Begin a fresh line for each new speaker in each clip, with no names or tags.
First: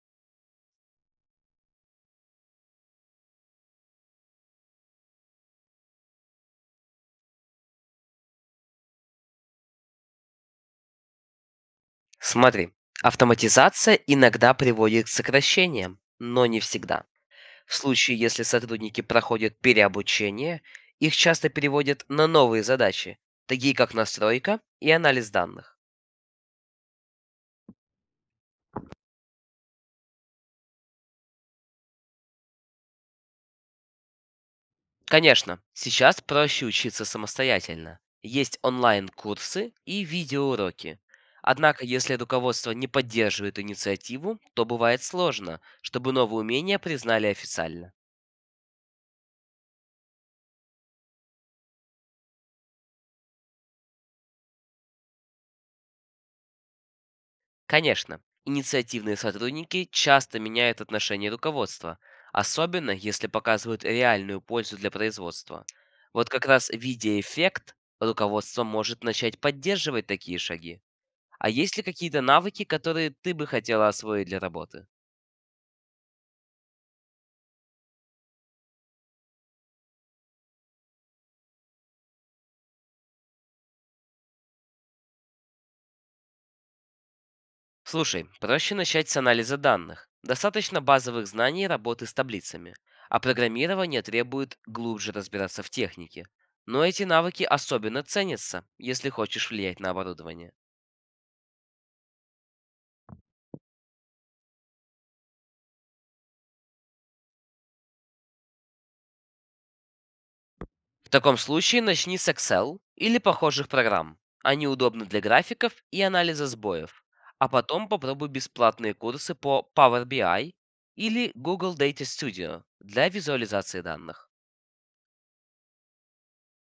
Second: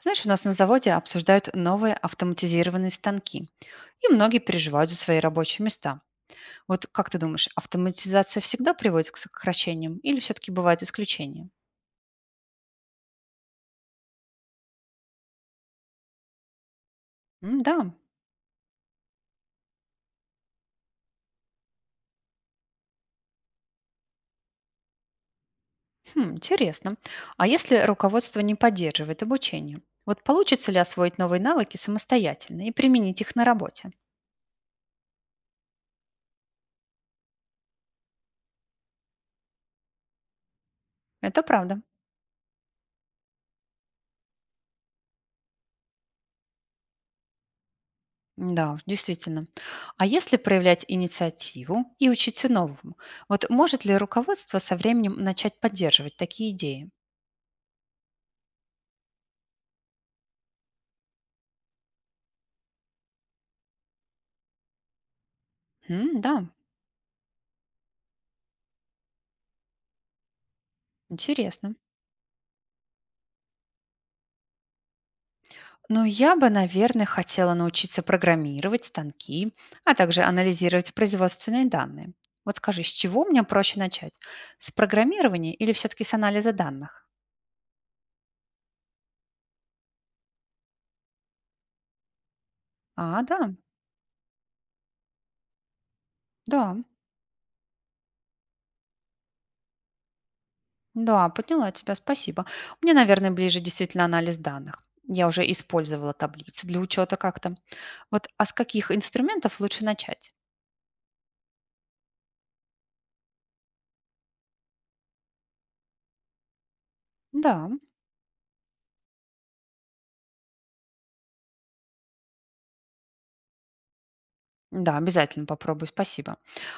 Знаешь, у нас на заводе обсуждают новые автоматизированные станки, и многие переживают за свои рабочие места. Вот как ты думаешь, автоматизация всегда приводит к сокращениям или все-таки бывают исключения?
Смотри, автоматизация иногда приводит к сокращениям, но не всегда. В
Да.
случае, если сотрудники проходят переобучение, их часто переводят на новые задачи, такие как настройка и анализ данных.
Хм, интересно. А если руководство не поддерживает обучение? Вот получится ли освоить новые навыки самостоятельно и применить их на работе?
Конечно, сейчас проще учиться самостоятельно. Есть онлайн-курсы и видеоуроки.
Это правда.
Однако, если руководство не поддерживает инициативу, то бывает сложно, чтобы новые умения признали официально.
Да, уж, действительно. А если проявлять инициативу и учиться новому, вот может ли руководство со временем начать поддерживать такие идеи?
Конечно, инициативные сотрудники часто меняют отношение руководства, особенно если показывают реальную пользу для производства. Вот
Да,
как раз видя эффект, руководство может начать поддерживать такие шаги. А
интересно.
есть ли какие-то навыки, которые ты бы хотела освоить для работы?
Но я бы, наверное, хотела научиться программировать станки, а также анализировать производственные данные. Вот скажи, с чего мне проще начать? С программирования или все-таки с анализа данных?
Слушай, проще начать с анализа данных. Достаточно базовых знаний работы с таблицами. А
А, да,
программирование требует глубже разбираться в технике.
да,
Но эти навыки особенно ценятся, если хочешь влиять на оборудование.
да, подняла тебя, спасибо. Мне, наверное, ближе действительно анализ данных. Я уже использовала таблицы для учета как-то. Вот, а с каких инструментов лучше начать?
В таком случае начни с Excel или похожих программ. Они удобны для графиков и анализа сбоев. А
Да.
потом попробуй бесплатные курсы по Power BI или Google Data Studio для визуализации данных.
Да, обязательно попробую, спасибо.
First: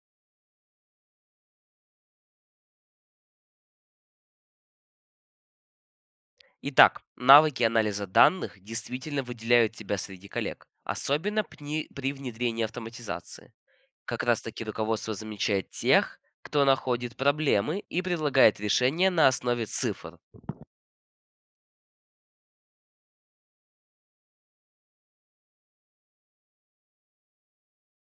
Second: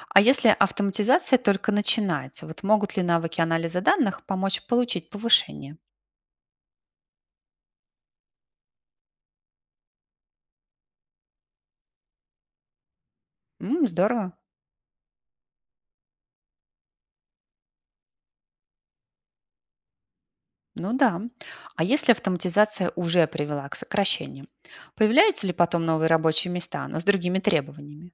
А если автоматизация только начинается, вот могут ли навыки анализа данных помочь получить повышение?
Итак, навыки анализа данных действительно выделяют тебя среди коллег, особенно при внедрении автоматизации. Как
Здорово.
раз таки руководство замечает тех, кто находит проблемы и предлагает решения на основе цифр.
Ну да. А если автоматизация уже привела к сокращению, появляются ли потом новые рабочие места, но с другими требованиями?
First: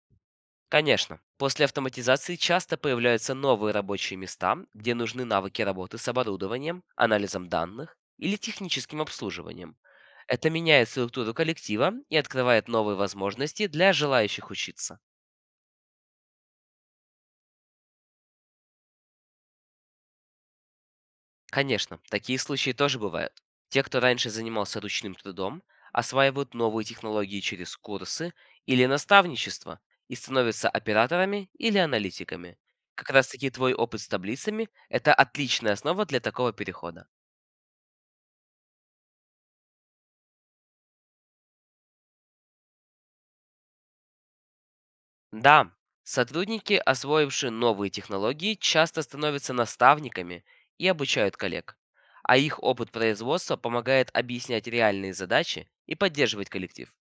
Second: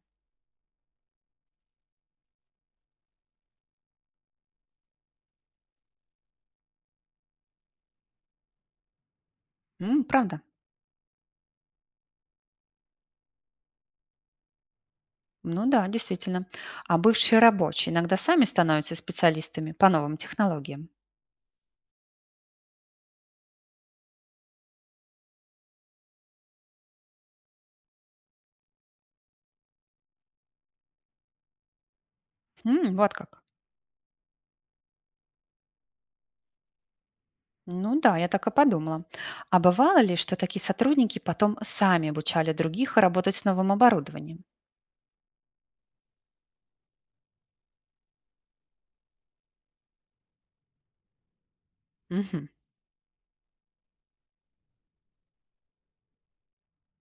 Конечно, после автоматизации часто появляются новые рабочие места, где нужны навыки работы с оборудованием, анализом данных или техническим обслуживанием.
Правда?
Это меняет структуру коллектива и открывает новые возможности для желающих учиться.
Ну да, действительно. А бывшие рабочие иногда сами становятся специалистами по новым технологиям.
Конечно, такие случаи тоже бывают. Те, кто раньше занимался ручным трудом, осваивают новые технологии через курсы или наставничество и становятся операторами или аналитиками. Как
Вот
раз
как.
таки твой опыт с таблицами — это отличная основа для такого перехода.
Ну да, я так и подумала. А бывало ли, что такие сотрудники потом сами обучали других работать с новым оборудованием?
Да, сотрудники, освоившие новые технологии, часто становятся наставниками и обучают коллег. А
Мгм.
их опыт производства помогает объяснять реальные задачи и поддерживать коллектив.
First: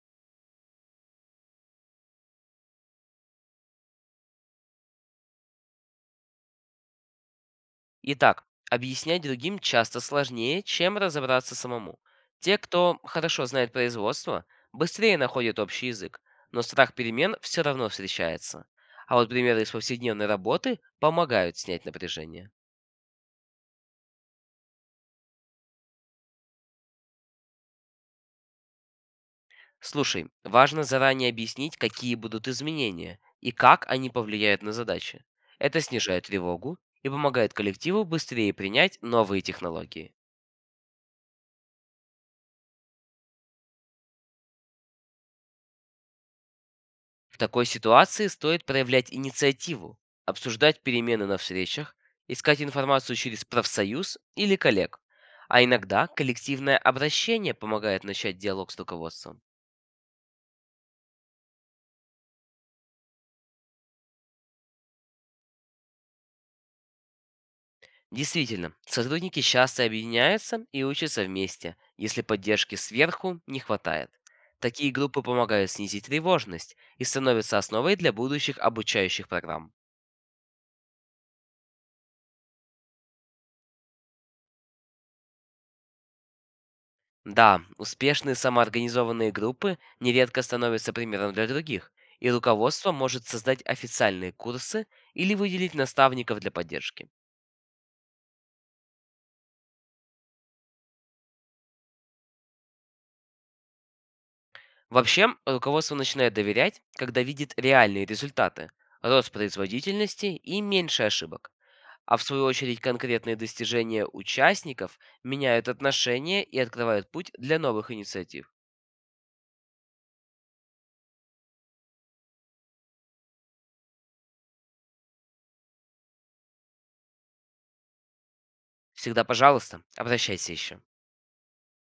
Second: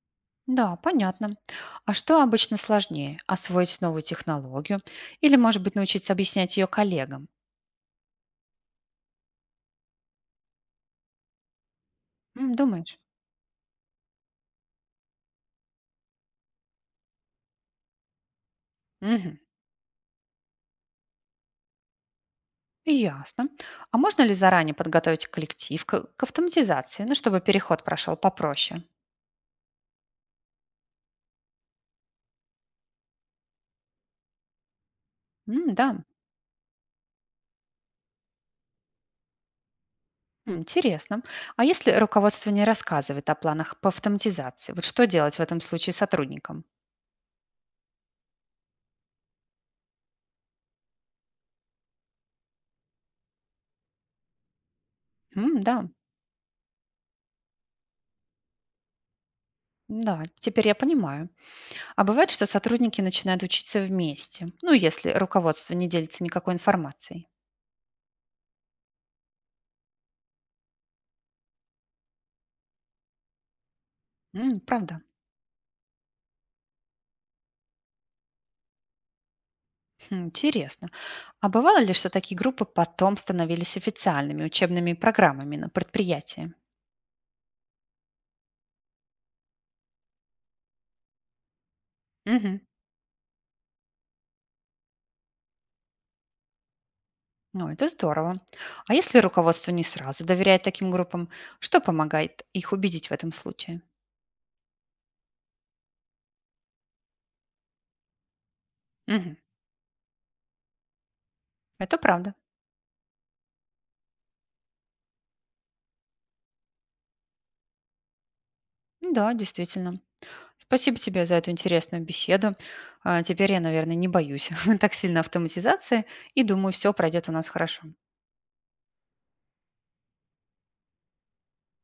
Да, понятно. А что обычно сложнее? Освоить новую технологию или, может быть, научиться объяснять ее коллегам?
Итак, объяснять другим часто сложнее, чем разобраться самому. Те, кто
Думаешь?
хорошо знает производство, быстрее находят общий язык, но страх перемен все равно встречается. А вот
Мгм.
примеры из повседневной работы помогают снять напряжение.
Ясно. А можно ли заранее подготовить коллектив к автоматизации, ну, чтобы переход прошел попроще?
Слушай, важно заранее объяснить, какие будут изменения и как они повлияют на задачи. Это
Да.
снижает тревогу и помогает коллективу быстрее принять новые технологии.
Интересно. А если руководство не рассказывает о планах по автоматизации, вот что делать в этом случае сотрудникам?
В такой ситуации стоит проявлять инициативу, обсуждать перемены на встречах, искать информацию через профсоюз или коллег. А
Да,
иногда коллективное обращение помогает начать диалог с руководством.
да, теперь я понимаю. А бывает, что сотрудники начинают учиться вместе, ну, если руководство не делится никакой информацией.
Действительно, сотрудники часто объединяются и учатся вместе, если поддержки сверху не хватает. Такие
Правда?
группы помогают снизить тревожность и становятся основой для будущих обучающих программ.
Хм, интересно. А бывало ли, что такие группы потом становились официальными учебными программами на предприятии?
Да, успешные самоорганизованные группы нередко становятся примером для других, и
Мгм.
руководство может создать официальные курсы или выделить наставников для поддержки.
Ну, это здорово. А если руководство не сразу доверяет таким группам, что помогает их убедить в этом случае?
Вообще, руководство начинает доверять, когда видит реальные результаты, рост
Мгм.
производительности и меньше ошибок.
Это
А в
правда.
свою очередь конкретные достижения участников меняют отношения и открывают путь для новых инициатив.
Да, действительно. Спасибо тебе за эту интересную беседу. А, теперь я, наверное, не боюсь так сильно автоматизации и думаю, все пройдет у нас хорошо.
Всегда, пожалуйста, обращайся еще.